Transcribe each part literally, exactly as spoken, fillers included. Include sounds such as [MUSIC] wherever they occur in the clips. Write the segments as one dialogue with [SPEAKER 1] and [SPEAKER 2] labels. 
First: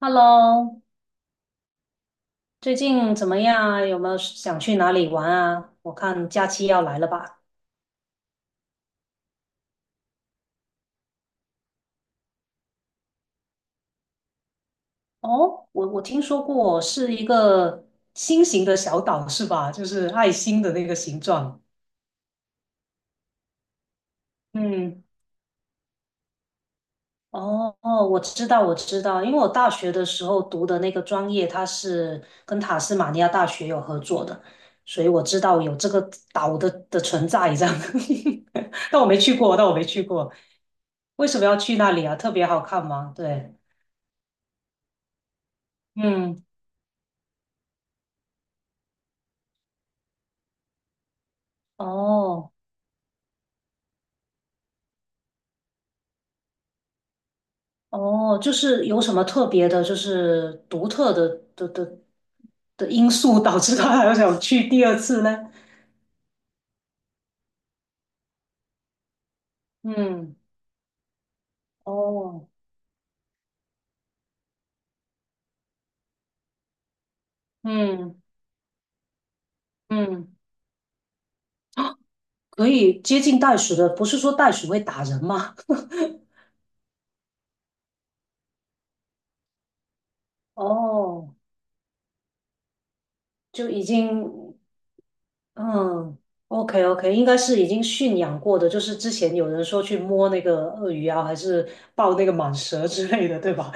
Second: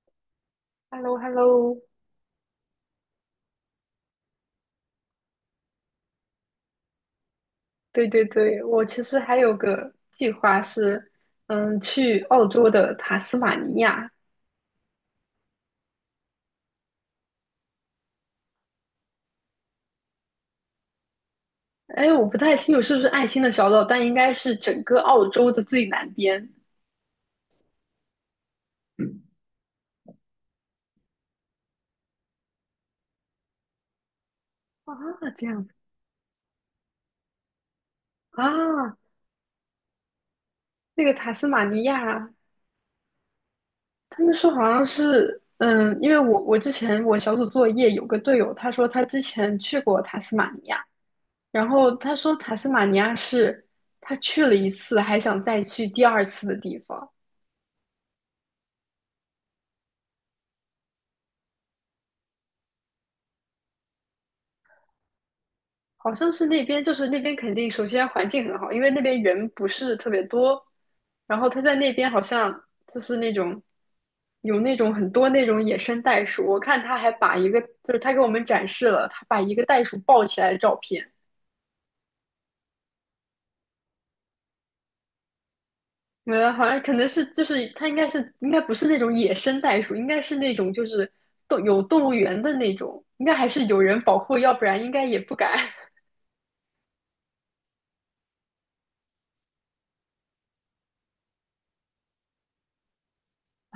[SPEAKER 1] Hello，
[SPEAKER 2] h e l l o h e l l o
[SPEAKER 1] 最近怎么样啊？有没有想去哪里玩啊？我看假期要来了吧？
[SPEAKER 2] 对对对，我其实还有个计划是，嗯，去澳洲的塔斯马尼亚。
[SPEAKER 1] 哦，我我听说过是一个心形的小岛是吧？就是爱心的那个形状。
[SPEAKER 2] 哎，我不太清楚是不是爱心的小岛，但应该是整个
[SPEAKER 1] 嗯。
[SPEAKER 2] 澳洲的最南边
[SPEAKER 1] 哦哦，我知道我知道，因为我大学的时候读的那个专业，它是跟塔斯马尼亚大学有合作的，
[SPEAKER 2] 啊，
[SPEAKER 1] 所以我知
[SPEAKER 2] 这
[SPEAKER 1] 道
[SPEAKER 2] 样子
[SPEAKER 1] 有这个岛的的存在这样。[LAUGHS]
[SPEAKER 2] 啊。
[SPEAKER 1] 但我没去过，但我没去过。
[SPEAKER 2] 那个
[SPEAKER 1] 为
[SPEAKER 2] 塔
[SPEAKER 1] 什么
[SPEAKER 2] 斯
[SPEAKER 1] 要
[SPEAKER 2] 马
[SPEAKER 1] 去
[SPEAKER 2] 尼
[SPEAKER 1] 那里啊？
[SPEAKER 2] 亚，
[SPEAKER 1] 特别好看吗？对。
[SPEAKER 2] 他们说好像是，嗯，因为我
[SPEAKER 1] 嗯。
[SPEAKER 2] 我之前我小组作业有个队友，他说他之前去过塔斯马尼亚，然后他说
[SPEAKER 1] 哦，
[SPEAKER 2] 塔斯马尼亚是他去了一次还想再去第二次的地方。
[SPEAKER 1] 哦，就是有什么特别的，就是独特的的的的因素导致他还要想去第二次呢？
[SPEAKER 2] 好像是那边，就是那边肯定首先环境很好，因为那边人不是特别
[SPEAKER 1] 嗯。
[SPEAKER 2] 多，然后他在那边好
[SPEAKER 1] 哦。
[SPEAKER 2] 像就是那种有那种很多那种野生袋鼠，我看他还把一个就是他给
[SPEAKER 1] 嗯
[SPEAKER 2] 我们展示了他把一个袋鼠抱
[SPEAKER 1] 嗯，
[SPEAKER 2] 起来的照片，
[SPEAKER 1] 可以接近袋鼠的，不是说袋鼠会打人吗？
[SPEAKER 2] 呃，好像可能是就是他应该是应该不是那种野生袋鼠，应该是那
[SPEAKER 1] [LAUGHS]
[SPEAKER 2] 种就是
[SPEAKER 1] 哦，
[SPEAKER 2] 动有动物园的那种，应该还是
[SPEAKER 1] 就
[SPEAKER 2] 有
[SPEAKER 1] 已
[SPEAKER 2] 人保
[SPEAKER 1] 经，
[SPEAKER 2] 护，要不然应该也不敢。
[SPEAKER 1] 嗯，OK OK，应该是已经驯养过的，就是之前有人说去摸那个鳄鱼啊，还是抱那个蟒蛇之类的，对吧？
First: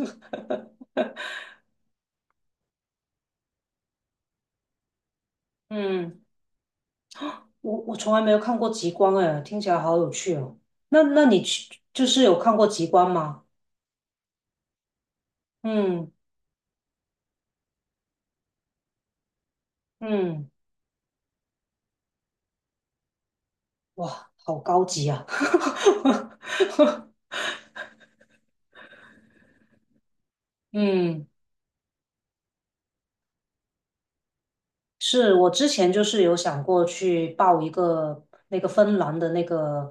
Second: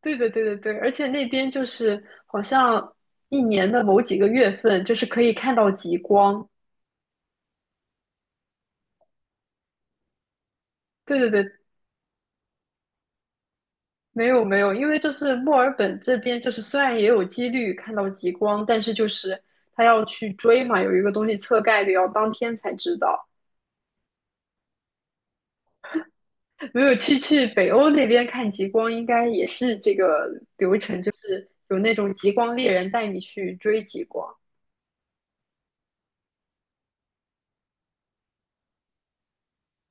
[SPEAKER 2] 对的，对的，对，而且那边就是好像一年的某几个月份，就是可以看到
[SPEAKER 1] [LAUGHS]
[SPEAKER 2] 极
[SPEAKER 1] 嗯。
[SPEAKER 2] 光。
[SPEAKER 1] 我我从来没有看过极光，哎，听起来好有趣哦。那
[SPEAKER 2] 对
[SPEAKER 1] 那你
[SPEAKER 2] 对对，
[SPEAKER 1] 去就是有看过极光吗？
[SPEAKER 2] 没有没有，因为就是墨尔本
[SPEAKER 1] 嗯
[SPEAKER 2] 这边，就是虽然也有几率看到极光，但是就是他要去
[SPEAKER 1] 嗯。
[SPEAKER 2] 追嘛，有一个东西测概率，要当天才知道。
[SPEAKER 1] 哇，好高级啊！
[SPEAKER 2] 没有去去北欧那边看极光，应该也是这个
[SPEAKER 1] [LAUGHS]
[SPEAKER 2] 流程，就
[SPEAKER 1] 嗯。
[SPEAKER 2] 是有那种极光猎人带你去追极光
[SPEAKER 1] 是我之前就是有想过去报一个那个芬兰的那个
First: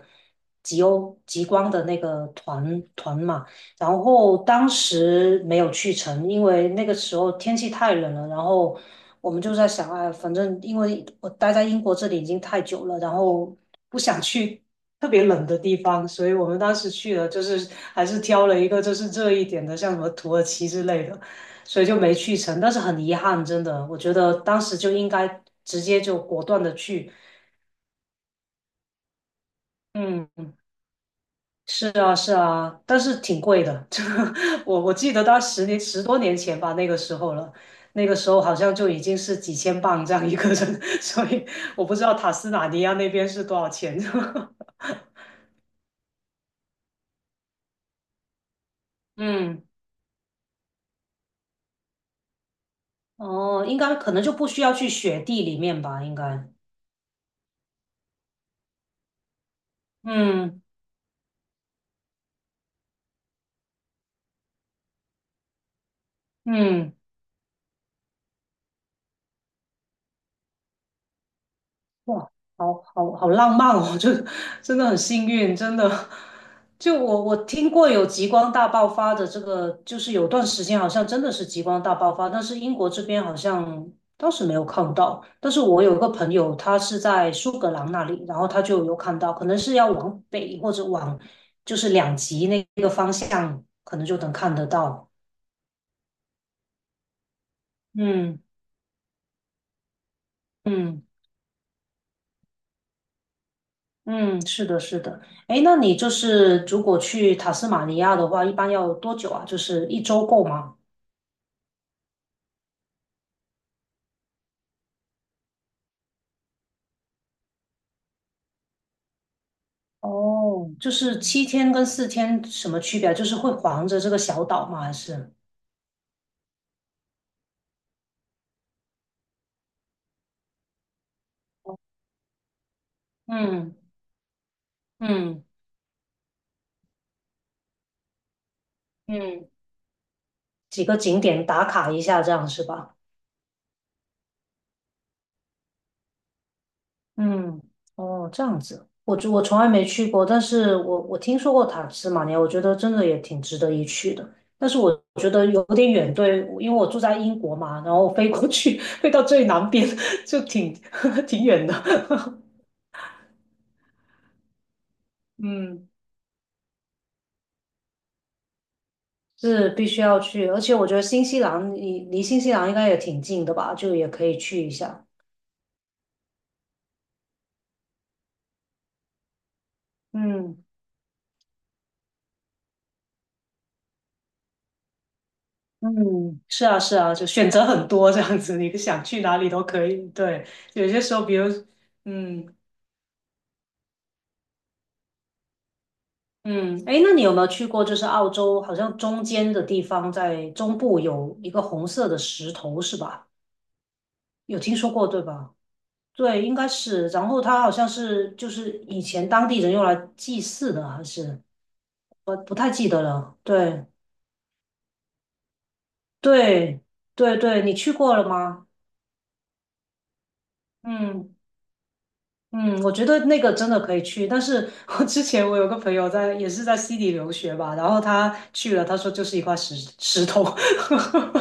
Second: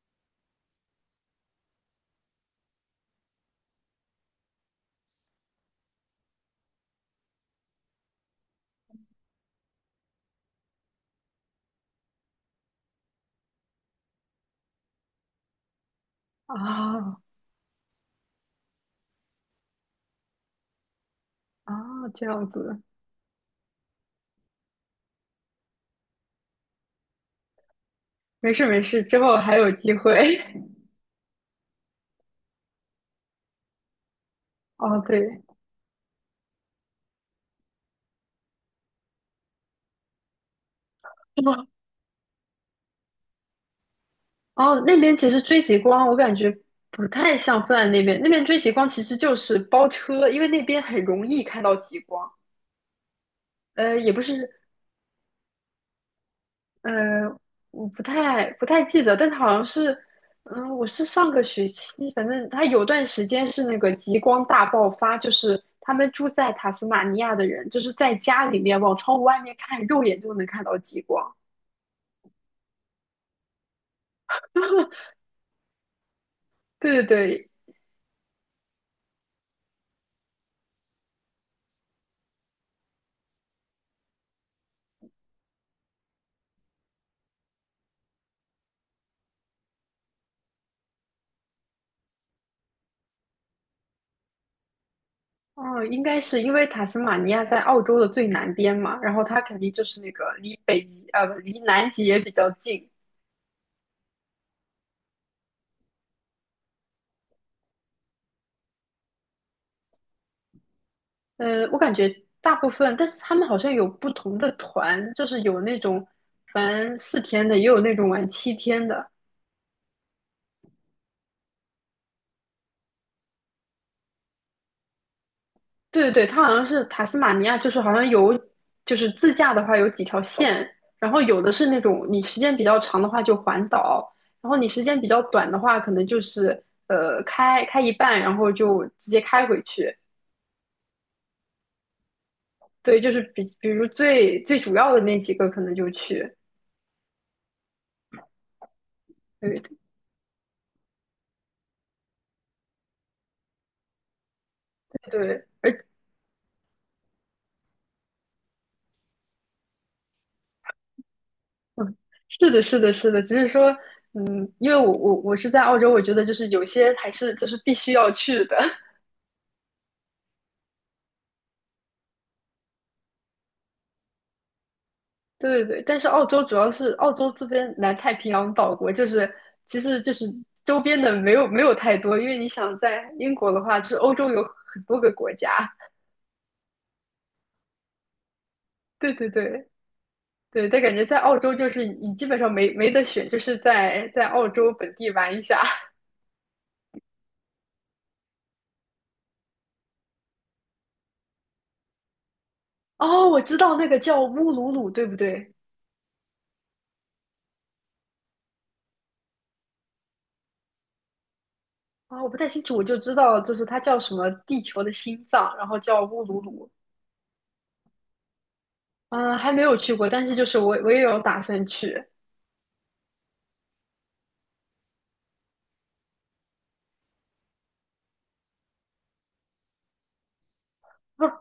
[SPEAKER 1] 极欧极光的那个团团嘛，然后当时没有去成，因为那个时候天气太冷了，然后我们就在想，哎，反正因为我待在英国这里已经太久了，然后不想去特别冷的地方，所以我们当时去
[SPEAKER 2] 啊
[SPEAKER 1] 了，就是还是挑了一个就是热一点的，像什么土耳其之类的。所以就
[SPEAKER 2] 啊，
[SPEAKER 1] 没
[SPEAKER 2] 这
[SPEAKER 1] 去
[SPEAKER 2] 样
[SPEAKER 1] 成，但是
[SPEAKER 2] 子，
[SPEAKER 1] 很遗憾，真的，我觉得当时就应该直接就果断的去。
[SPEAKER 2] 没事没事，之后还有机会。
[SPEAKER 1] 嗯，是啊，是啊，但是挺贵的。[LAUGHS] 这个
[SPEAKER 2] [LAUGHS]
[SPEAKER 1] 我我
[SPEAKER 2] 哦，
[SPEAKER 1] 记得到
[SPEAKER 2] 对，
[SPEAKER 1] 十年十多年前吧，那个时候了，那个时候好像就已经是几千镑这样一个人，[LAUGHS] 所以
[SPEAKER 2] 哦，
[SPEAKER 1] 我不知道塔斯马尼亚那边是多少钱。
[SPEAKER 2] 哦那边其实追极光，我感觉不太像芬兰那边。那边追极光其实
[SPEAKER 1] [LAUGHS]
[SPEAKER 2] 就是
[SPEAKER 1] 嗯。
[SPEAKER 2] 包车，因为那边很容易看到极光。
[SPEAKER 1] 哦，应该
[SPEAKER 2] 呃，也
[SPEAKER 1] 可
[SPEAKER 2] 不
[SPEAKER 1] 能就不
[SPEAKER 2] 是，
[SPEAKER 1] 需要去雪地里面吧，应该。
[SPEAKER 2] 呃，我不太不太记得，但它好像是，
[SPEAKER 1] 嗯
[SPEAKER 2] 嗯、我是上个学期，反正它有段时间是那个极光大爆发，就是他们住在塔斯
[SPEAKER 1] 嗯。
[SPEAKER 2] 马尼亚的人，就是在家里面往窗户外面看，肉眼就能看到极光。
[SPEAKER 1] 哇，好好好浪漫哦！就真的很幸运，真的。就
[SPEAKER 2] 对对
[SPEAKER 1] 我我
[SPEAKER 2] 对，
[SPEAKER 1] 听过有极光大爆发的这个，就是有段时间好像真的是极光大爆发，但是英国这边好像当时没有看到。但是我有个朋友，他是在苏格兰那里，然后他就有看到，可能是要往北或者往就是两极那个方向，可能就能看得到。
[SPEAKER 2] 哦，应该是因为塔斯马尼亚在澳洲的最
[SPEAKER 1] 嗯
[SPEAKER 2] 南边嘛，然后它肯定就是那个离北
[SPEAKER 1] 嗯。
[SPEAKER 2] 极，呃，不离南极也比较近。
[SPEAKER 1] 嗯，是的，是的。哎，那你就是如果去塔斯马尼亚的话，一般要多久啊？就是一周够吗？
[SPEAKER 2] 呃，我感觉大部分，但是他们好像有不同的团，就是有那种玩四天的，也有那种玩七天的。
[SPEAKER 1] 哦，就是七天跟四天什么区别啊，就是会环着这个小岛吗？还是？
[SPEAKER 2] 对对对，它好像是塔斯马尼亚，就是好像有，就是自驾的话有几条线，然后有的是那种你时间比较长的话就环
[SPEAKER 1] 嗯
[SPEAKER 2] 岛，然后你时间比较
[SPEAKER 1] 嗯
[SPEAKER 2] 短的话，可能就是呃开开一半，然后就直接开
[SPEAKER 1] 嗯，
[SPEAKER 2] 回去。
[SPEAKER 1] 几个景点打卡一下，这样是吧？
[SPEAKER 2] 对，就是比比如最最主要的那几个可能就去，
[SPEAKER 1] 嗯。哦，这样子，我就我
[SPEAKER 2] 对
[SPEAKER 1] 从来没去过，但是我我听说过塔斯马尼亚，我觉得真的也挺值得一去的。但是我觉得
[SPEAKER 2] 对，
[SPEAKER 1] 有
[SPEAKER 2] 而
[SPEAKER 1] 点远，对，因为我住在英国嘛，然后飞过去，飞到最南边，就挺 [LAUGHS] 挺远的。
[SPEAKER 2] 嗯，
[SPEAKER 1] [LAUGHS]
[SPEAKER 2] 是的，是的，是的，只是说，嗯，因为我我我是在澳
[SPEAKER 1] 嗯，
[SPEAKER 2] 洲，我觉得就是有些还是就是必须要去的，
[SPEAKER 1] 是必须要去，而且我觉得新西兰离离新西兰应该也挺近的吧，就也可以去一下。
[SPEAKER 2] [LAUGHS] 对对，但是澳洲主要是澳洲这边南太平洋岛国，就是其实就是
[SPEAKER 1] 嗯
[SPEAKER 2] 周边的没有没有太多，因为你想在英国的话，就是欧洲有很多个国家，
[SPEAKER 1] 嗯，是啊是啊，就选择很多这样子，你想
[SPEAKER 2] 对
[SPEAKER 1] 去
[SPEAKER 2] 对
[SPEAKER 1] 哪里都
[SPEAKER 2] 对。
[SPEAKER 1] 可以。对，
[SPEAKER 2] 对，但
[SPEAKER 1] 有
[SPEAKER 2] 感
[SPEAKER 1] 些
[SPEAKER 2] 觉
[SPEAKER 1] 时
[SPEAKER 2] 在
[SPEAKER 1] 候，比
[SPEAKER 2] 澳
[SPEAKER 1] 如。
[SPEAKER 2] 洲就是你基本
[SPEAKER 1] 嗯。
[SPEAKER 2] 上没没得选，就是在在澳洲本地玩一下。
[SPEAKER 1] 嗯。哎，那你有没有去过？就是澳洲好像中间的地方，在中部有一个红色的石头，是
[SPEAKER 2] 哦，
[SPEAKER 1] 吧？
[SPEAKER 2] 我知道那个叫乌
[SPEAKER 1] 有
[SPEAKER 2] 鲁
[SPEAKER 1] 听
[SPEAKER 2] 鲁，
[SPEAKER 1] 说
[SPEAKER 2] 对
[SPEAKER 1] 过，
[SPEAKER 2] 不
[SPEAKER 1] 对吧？
[SPEAKER 2] 对？
[SPEAKER 1] 对，应该是。然后它好像是就是以前当地人用来祭祀的，还是
[SPEAKER 2] 啊、我不太
[SPEAKER 1] 不
[SPEAKER 2] 清
[SPEAKER 1] 太
[SPEAKER 2] 楚，我
[SPEAKER 1] 记
[SPEAKER 2] 就
[SPEAKER 1] 得
[SPEAKER 2] 知
[SPEAKER 1] 了。
[SPEAKER 2] 道就是它
[SPEAKER 1] 对，
[SPEAKER 2] 叫什么地球的心脏，然后叫乌鲁鲁。
[SPEAKER 1] 对，对，对，你去过了吗？
[SPEAKER 2] 嗯，还没有去过，但是就是我我也有
[SPEAKER 1] 嗯
[SPEAKER 2] 打算去。
[SPEAKER 1] 嗯，我觉得那个真的可以去。但是我之前我有个朋友在，也是在悉尼留学吧，然后他去了，他说就是一块石石头。
[SPEAKER 2] 不，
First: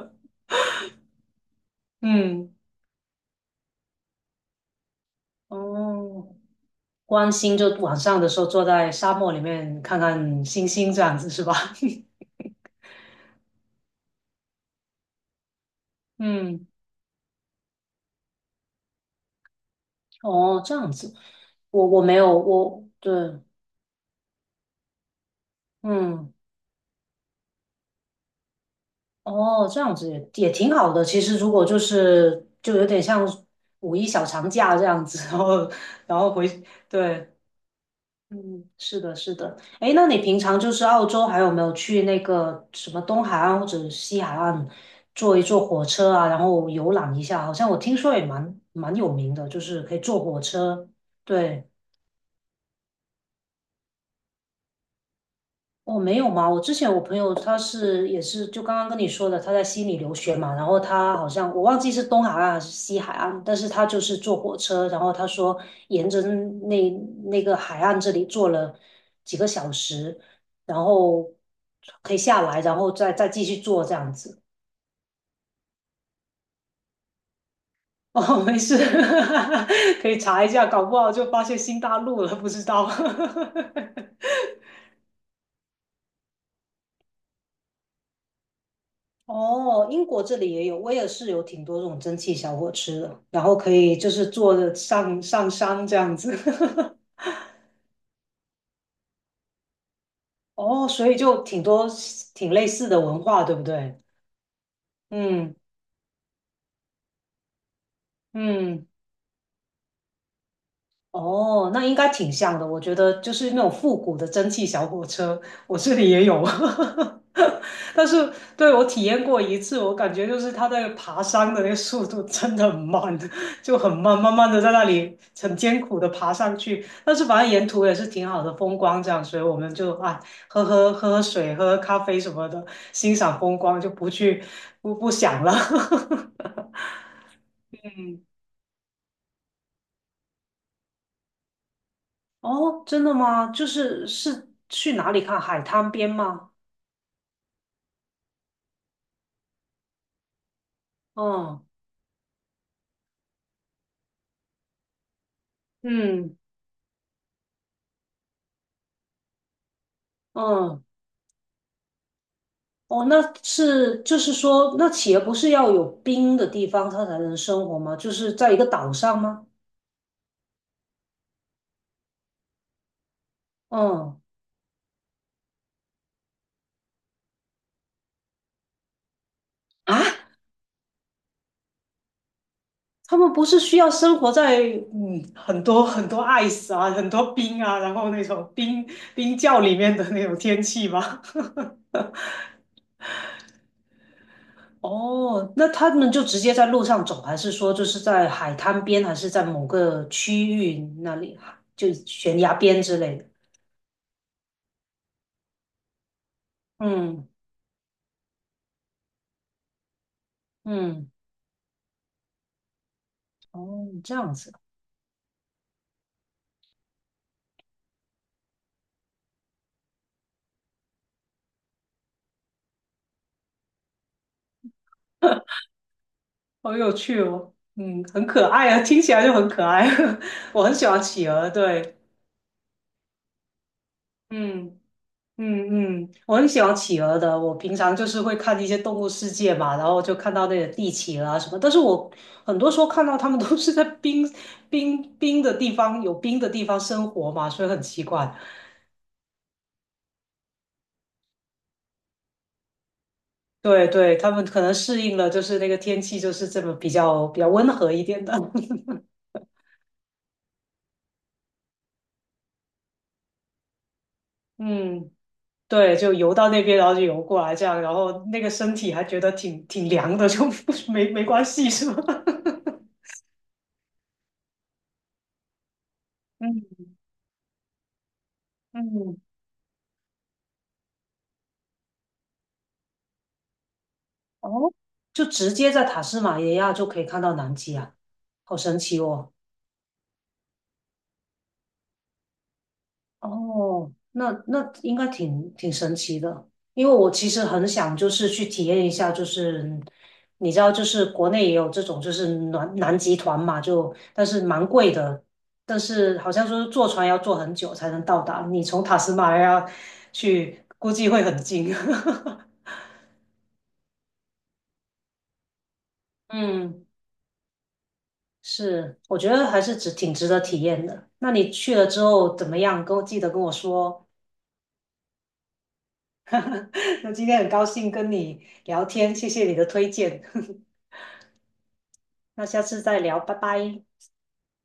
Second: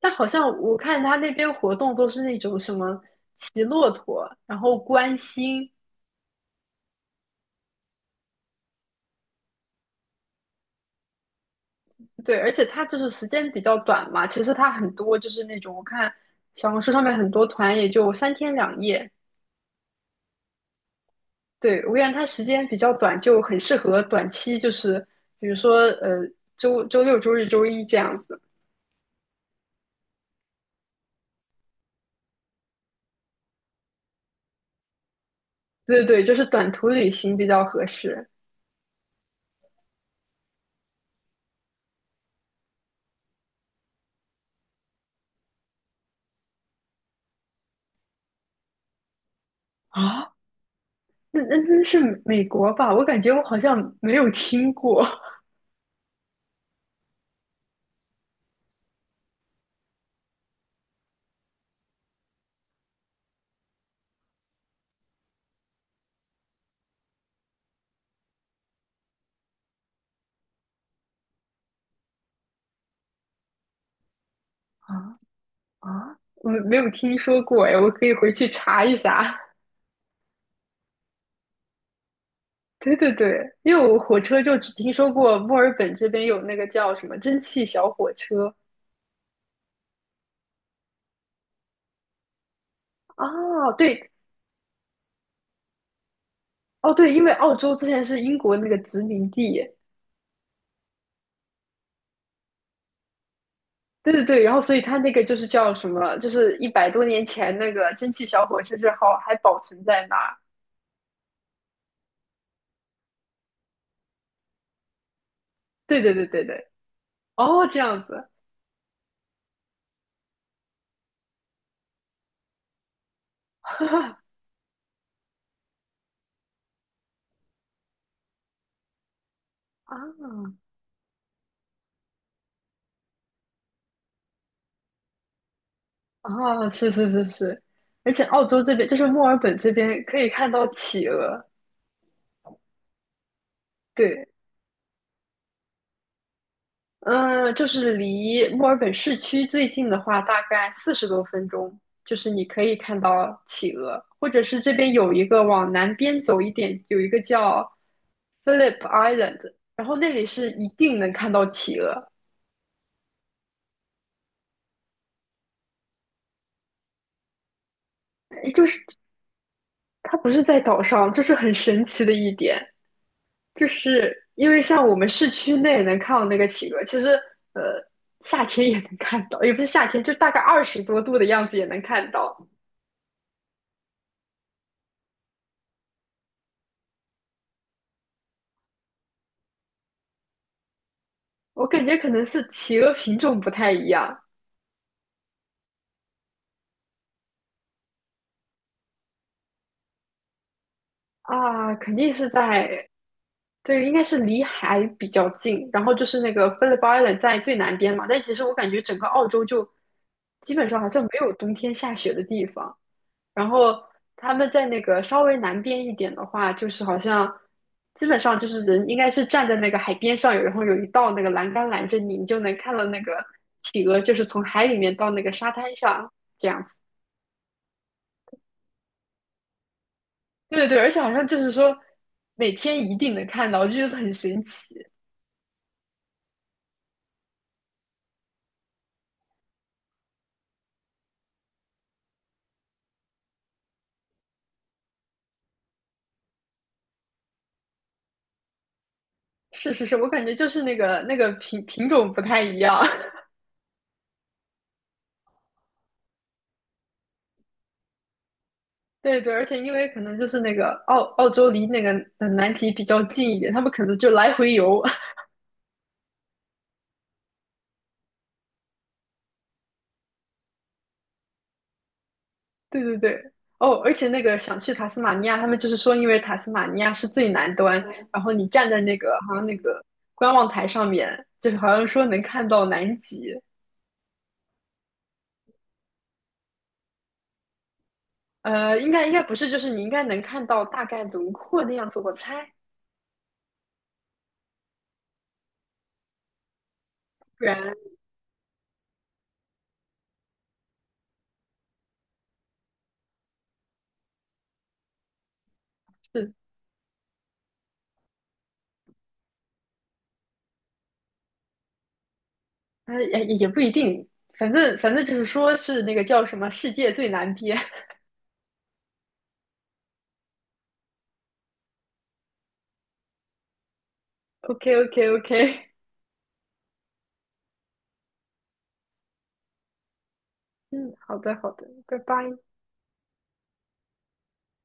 [SPEAKER 2] 但好像我看他那边活动
[SPEAKER 1] [LAUGHS]
[SPEAKER 2] 都是那
[SPEAKER 1] 嗯。
[SPEAKER 2] 种什么骑骆驼，然后观星，
[SPEAKER 1] 哦。观星就晚上的时候坐在沙漠里面看看星星这样子是吧？[LAUGHS]
[SPEAKER 2] 对，而且它就是时间比较短嘛。其实它很多就是那种我看
[SPEAKER 1] 嗯。
[SPEAKER 2] 小红书上面很多团也就三天两夜，
[SPEAKER 1] 哦，这样子，
[SPEAKER 2] 对，
[SPEAKER 1] 我
[SPEAKER 2] 我
[SPEAKER 1] 我
[SPEAKER 2] 感
[SPEAKER 1] 没
[SPEAKER 2] 觉它
[SPEAKER 1] 有，
[SPEAKER 2] 时间比
[SPEAKER 1] 我
[SPEAKER 2] 较
[SPEAKER 1] 对，
[SPEAKER 2] 短，就很适合短期，就是比如说呃
[SPEAKER 1] 嗯。
[SPEAKER 2] 周周六、周日、周一这样子。
[SPEAKER 1] 哦，这样子也也挺好的。其实如果就是就有点像五一小长假这样子，然后
[SPEAKER 2] 对
[SPEAKER 1] 然
[SPEAKER 2] 对，
[SPEAKER 1] 后
[SPEAKER 2] 就是
[SPEAKER 1] 回，
[SPEAKER 2] 短途旅
[SPEAKER 1] 对，
[SPEAKER 2] 行比较合适。
[SPEAKER 1] 嗯，是的，是的。哎，那你平常就是澳洲，还有没有去那个什么东海岸或者西海岸坐一坐火车啊，然后游览一下？好像我听说也蛮蛮有名的，就是可以坐
[SPEAKER 2] 啊
[SPEAKER 1] 火车。
[SPEAKER 2] 那那
[SPEAKER 1] 对，
[SPEAKER 2] 那是美国吧？我感觉我好像没有听过，
[SPEAKER 1] 我没有嘛，我之前我朋友他是也是就刚刚跟你说的，他在悉尼留学嘛，然后他好像我忘记是东海岸还是西海岸，但是他就是坐火车，然后他说沿着那那个海岸这里坐了几个小时，然后可以下来，然后再再继续坐这样子。
[SPEAKER 2] 啊啊！我没有听说过哎，我可
[SPEAKER 1] [LAUGHS]
[SPEAKER 2] 以回
[SPEAKER 1] 哦，
[SPEAKER 2] 去
[SPEAKER 1] 没事。
[SPEAKER 2] 查一下。
[SPEAKER 1] [LAUGHS] 可以查一下，搞不好就发现新大陆了，不知道。
[SPEAKER 2] 对对对，因为我
[SPEAKER 1] [LAUGHS]
[SPEAKER 2] 火车就只听说过墨尔本这边有那个叫什么蒸汽小火车
[SPEAKER 1] 哦，英国这里也有，威尔士有挺多这种蒸汽小火车的，然后可
[SPEAKER 2] 啊，
[SPEAKER 1] 以
[SPEAKER 2] 对
[SPEAKER 1] 就是坐着上上山这样子。
[SPEAKER 2] 哦对，
[SPEAKER 1] [LAUGHS]
[SPEAKER 2] 因为澳洲之前是英国那个殖民地，
[SPEAKER 1] 哦，所以就挺多挺类似的文化，对不对？
[SPEAKER 2] 对对对，然后所以它那个就是
[SPEAKER 1] 嗯
[SPEAKER 2] 叫什么，就是一百多年前那个蒸汽小火车
[SPEAKER 1] 嗯。
[SPEAKER 2] 之好还保存在那儿。
[SPEAKER 1] 哦，那应该挺像的。我觉得就是那种复古的蒸汽小火车，我这
[SPEAKER 2] 对
[SPEAKER 1] 里
[SPEAKER 2] 对
[SPEAKER 1] 也
[SPEAKER 2] 对对
[SPEAKER 1] 有。
[SPEAKER 2] 对，
[SPEAKER 1] [LAUGHS]
[SPEAKER 2] 哦，这样
[SPEAKER 1] 但
[SPEAKER 2] 子
[SPEAKER 1] 是对我体验过一次，我感觉就是它在爬山的那个速度真的很慢，[LAUGHS] 就很慢，慢慢的在那里很艰苦的爬上去。但是反正沿途也是挺好的风光，这样，所以我们就
[SPEAKER 2] 啊
[SPEAKER 1] 啊喝喝喝喝水，喝喝咖啡什么的，欣赏风光，就不去不不想了。
[SPEAKER 2] 啊，是
[SPEAKER 1] [LAUGHS]
[SPEAKER 2] 是是是，而
[SPEAKER 1] 嗯。
[SPEAKER 2] 且澳洲这边就是墨尔本这边可以看到企鹅，
[SPEAKER 1] 哦，真的吗？就是
[SPEAKER 2] 对，
[SPEAKER 1] 是去哪里看海滩边吗？
[SPEAKER 2] 嗯，就是离墨尔本市区最近的话，大概四十多分
[SPEAKER 1] 嗯
[SPEAKER 2] 钟，就是你可以看到企鹅，或者是这边有一个往南边
[SPEAKER 1] 嗯
[SPEAKER 2] 走一点，有一个叫 Phillip Island，然后那里是一
[SPEAKER 1] 嗯。
[SPEAKER 2] 定能看到企鹅，
[SPEAKER 1] 哦，那是就是说，那企业不是要有冰的地方它才能生活吗？就是
[SPEAKER 2] 诶
[SPEAKER 1] 在一个
[SPEAKER 2] 就是
[SPEAKER 1] 岛上吗？
[SPEAKER 2] 它不是在岛上，这是很神奇的一点，就是
[SPEAKER 1] 嗯。
[SPEAKER 2] 因为像我们市区内能看到那个企鹅，其实呃夏天也能看到，也不是夏天，就
[SPEAKER 1] 啊，
[SPEAKER 2] 大概二十多度的样子也能看到。
[SPEAKER 1] 他们不是需要生活在嗯很多很多 ice 啊，很多冰啊，然后那种冰冰窖里面的那种天气吗？
[SPEAKER 2] 我感觉可能是企鹅品种不太一样
[SPEAKER 1] 哦，那他们就直接在路上走，还是说就是在海滩边，还是在某个区域那里，
[SPEAKER 2] 啊，
[SPEAKER 1] 就
[SPEAKER 2] 肯定是
[SPEAKER 1] 悬崖边
[SPEAKER 2] 在，
[SPEAKER 1] 之类的？
[SPEAKER 2] 对，应该是离海比较近，然后就是那个 p h i l l
[SPEAKER 1] 嗯
[SPEAKER 2] 在最南边嘛，但其实我感觉整个澳洲就基本上好像没
[SPEAKER 1] 嗯。
[SPEAKER 2] 有冬天下雪的地方，然后
[SPEAKER 1] 哦，这样
[SPEAKER 2] 他们
[SPEAKER 1] 子，
[SPEAKER 2] 在那个稍微南边一点的话，就是好像基本上就是人应该是站在那个海边上有，然后有一道那个栏杆拦着你，你就能看到那个企鹅就是从海里面到那个沙滩上这样。
[SPEAKER 1] 好有趣哦，嗯，很可爱啊，听起来就很可爱，[LAUGHS]
[SPEAKER 2] 对
[SPEAKER 1] 我
[SPEAKER 2] 对
[SPEAKER 1] 很
[SPEAKER 2] 对
[SPEAKER 1] 喜
[SPEAKER 2] 而且
[SPEAKER 1] 欢
[SPEAKER 2] 好像
[SPEAKER 1] 企
[SPEAKER 2] 就
[SPEAKER 1] 鹅，
[SPEAKER 2] 是说
[SPEAKER 1] 对。
[SPEAKER 2] 每天一定能看到，我就觉得很神奇。
[SPEAKER 1] 嗯。嗯嗯，我很喜欢企鹅的。我平常就是会看一些《动物世界》嘛，然后就看到那个帝企鹅啊什么。但是我很多时候看到它们都是在冰冰冰的地方，有冰的地方生活嘛，所以很奇怪。
[SPEAKER 2] 是是是，我感觉就是那个那个品品种不太一样。
[SPEAKER 1] 对对，它们可能适应了，就是那个天气就是这么比较比较温和一点的。[LAUGHS]
[SPEAKER 2] [LAUGHS] 对对，而且因为可能就是那个澳澳洲离那个呃南极比较近一点，他们可能就来回游。
[SPEAKER 1] 嗯，对，就游到那边，然后就游过来这样，然后那个身体还觉得挺挺凉的，就 [LAUGHS] 没没关系是吧？[LAUGHS]
[SPEAKER 2] [LAUGHS] 对对对，哦，而且那个想去塔斯马尼亚，他们就是说因为塔斯
[SPEAKER 1] 嗯
[SPEAKER 2] 马尼亚是最南端，然后你站在那个
[SPEAKER 1] 嗯。
[SPEAKER 2] 好像那个观望台上面，就是好像说能看到南极。
[SPEAKER 1] 哦，就直接在塔斯马尼亚就可以看到南极啊，好
[SPEAKER 2] 呃，
[SPEAKER 1] 神
[SPEAKER 2] 应
[SPEAKER 1] 奇
[SPEAKER 2] 该应该
[SPEAKER 1] 哦！
[SPEAKER 2] 不是，就是你应该能看到大概轮廓那样子，我猜。
[SPEAKER 1] 哦，那那应该挺挺神奇的，因为我其实
[SPEAKER 2] 不
[SPEAKER 1] 很
[SPEAKER 2] 然
[SPEAKER 1] 想就是去体验一下，就是你知道，就是国内也有这种就是南南极团嘛，就但是蛮贵的，但是好
[SPEAKER 2] 是，
[SPEAKER 1] 像说是坐船要坐很久才能到达，你从塔斯马尼亚去，估计会很近。[LAUGHS]
[SPEAKER 2] 哎也也不一定，反正反正就是说是那个叫什么世
[SPEAKER 1] 嗯。
[SPEAKER 2] 界最难编。
[SPEAKER 1] 是，我觉得还是值挺值得体验的。那你去了之后怎么样？跟我记得跟我说。
[SPEAKER 2] [LAUGHS] OK OK OK，
[SPEAKER 1] [LAUGHS] 那今天很高兴跟你聊天，谢谢你的推荐。[LAUGHS]
[SPEAKER 2] 嗯，好的好的，拜拜。
[SPEAKER 1] 那下次再聊，拜拜。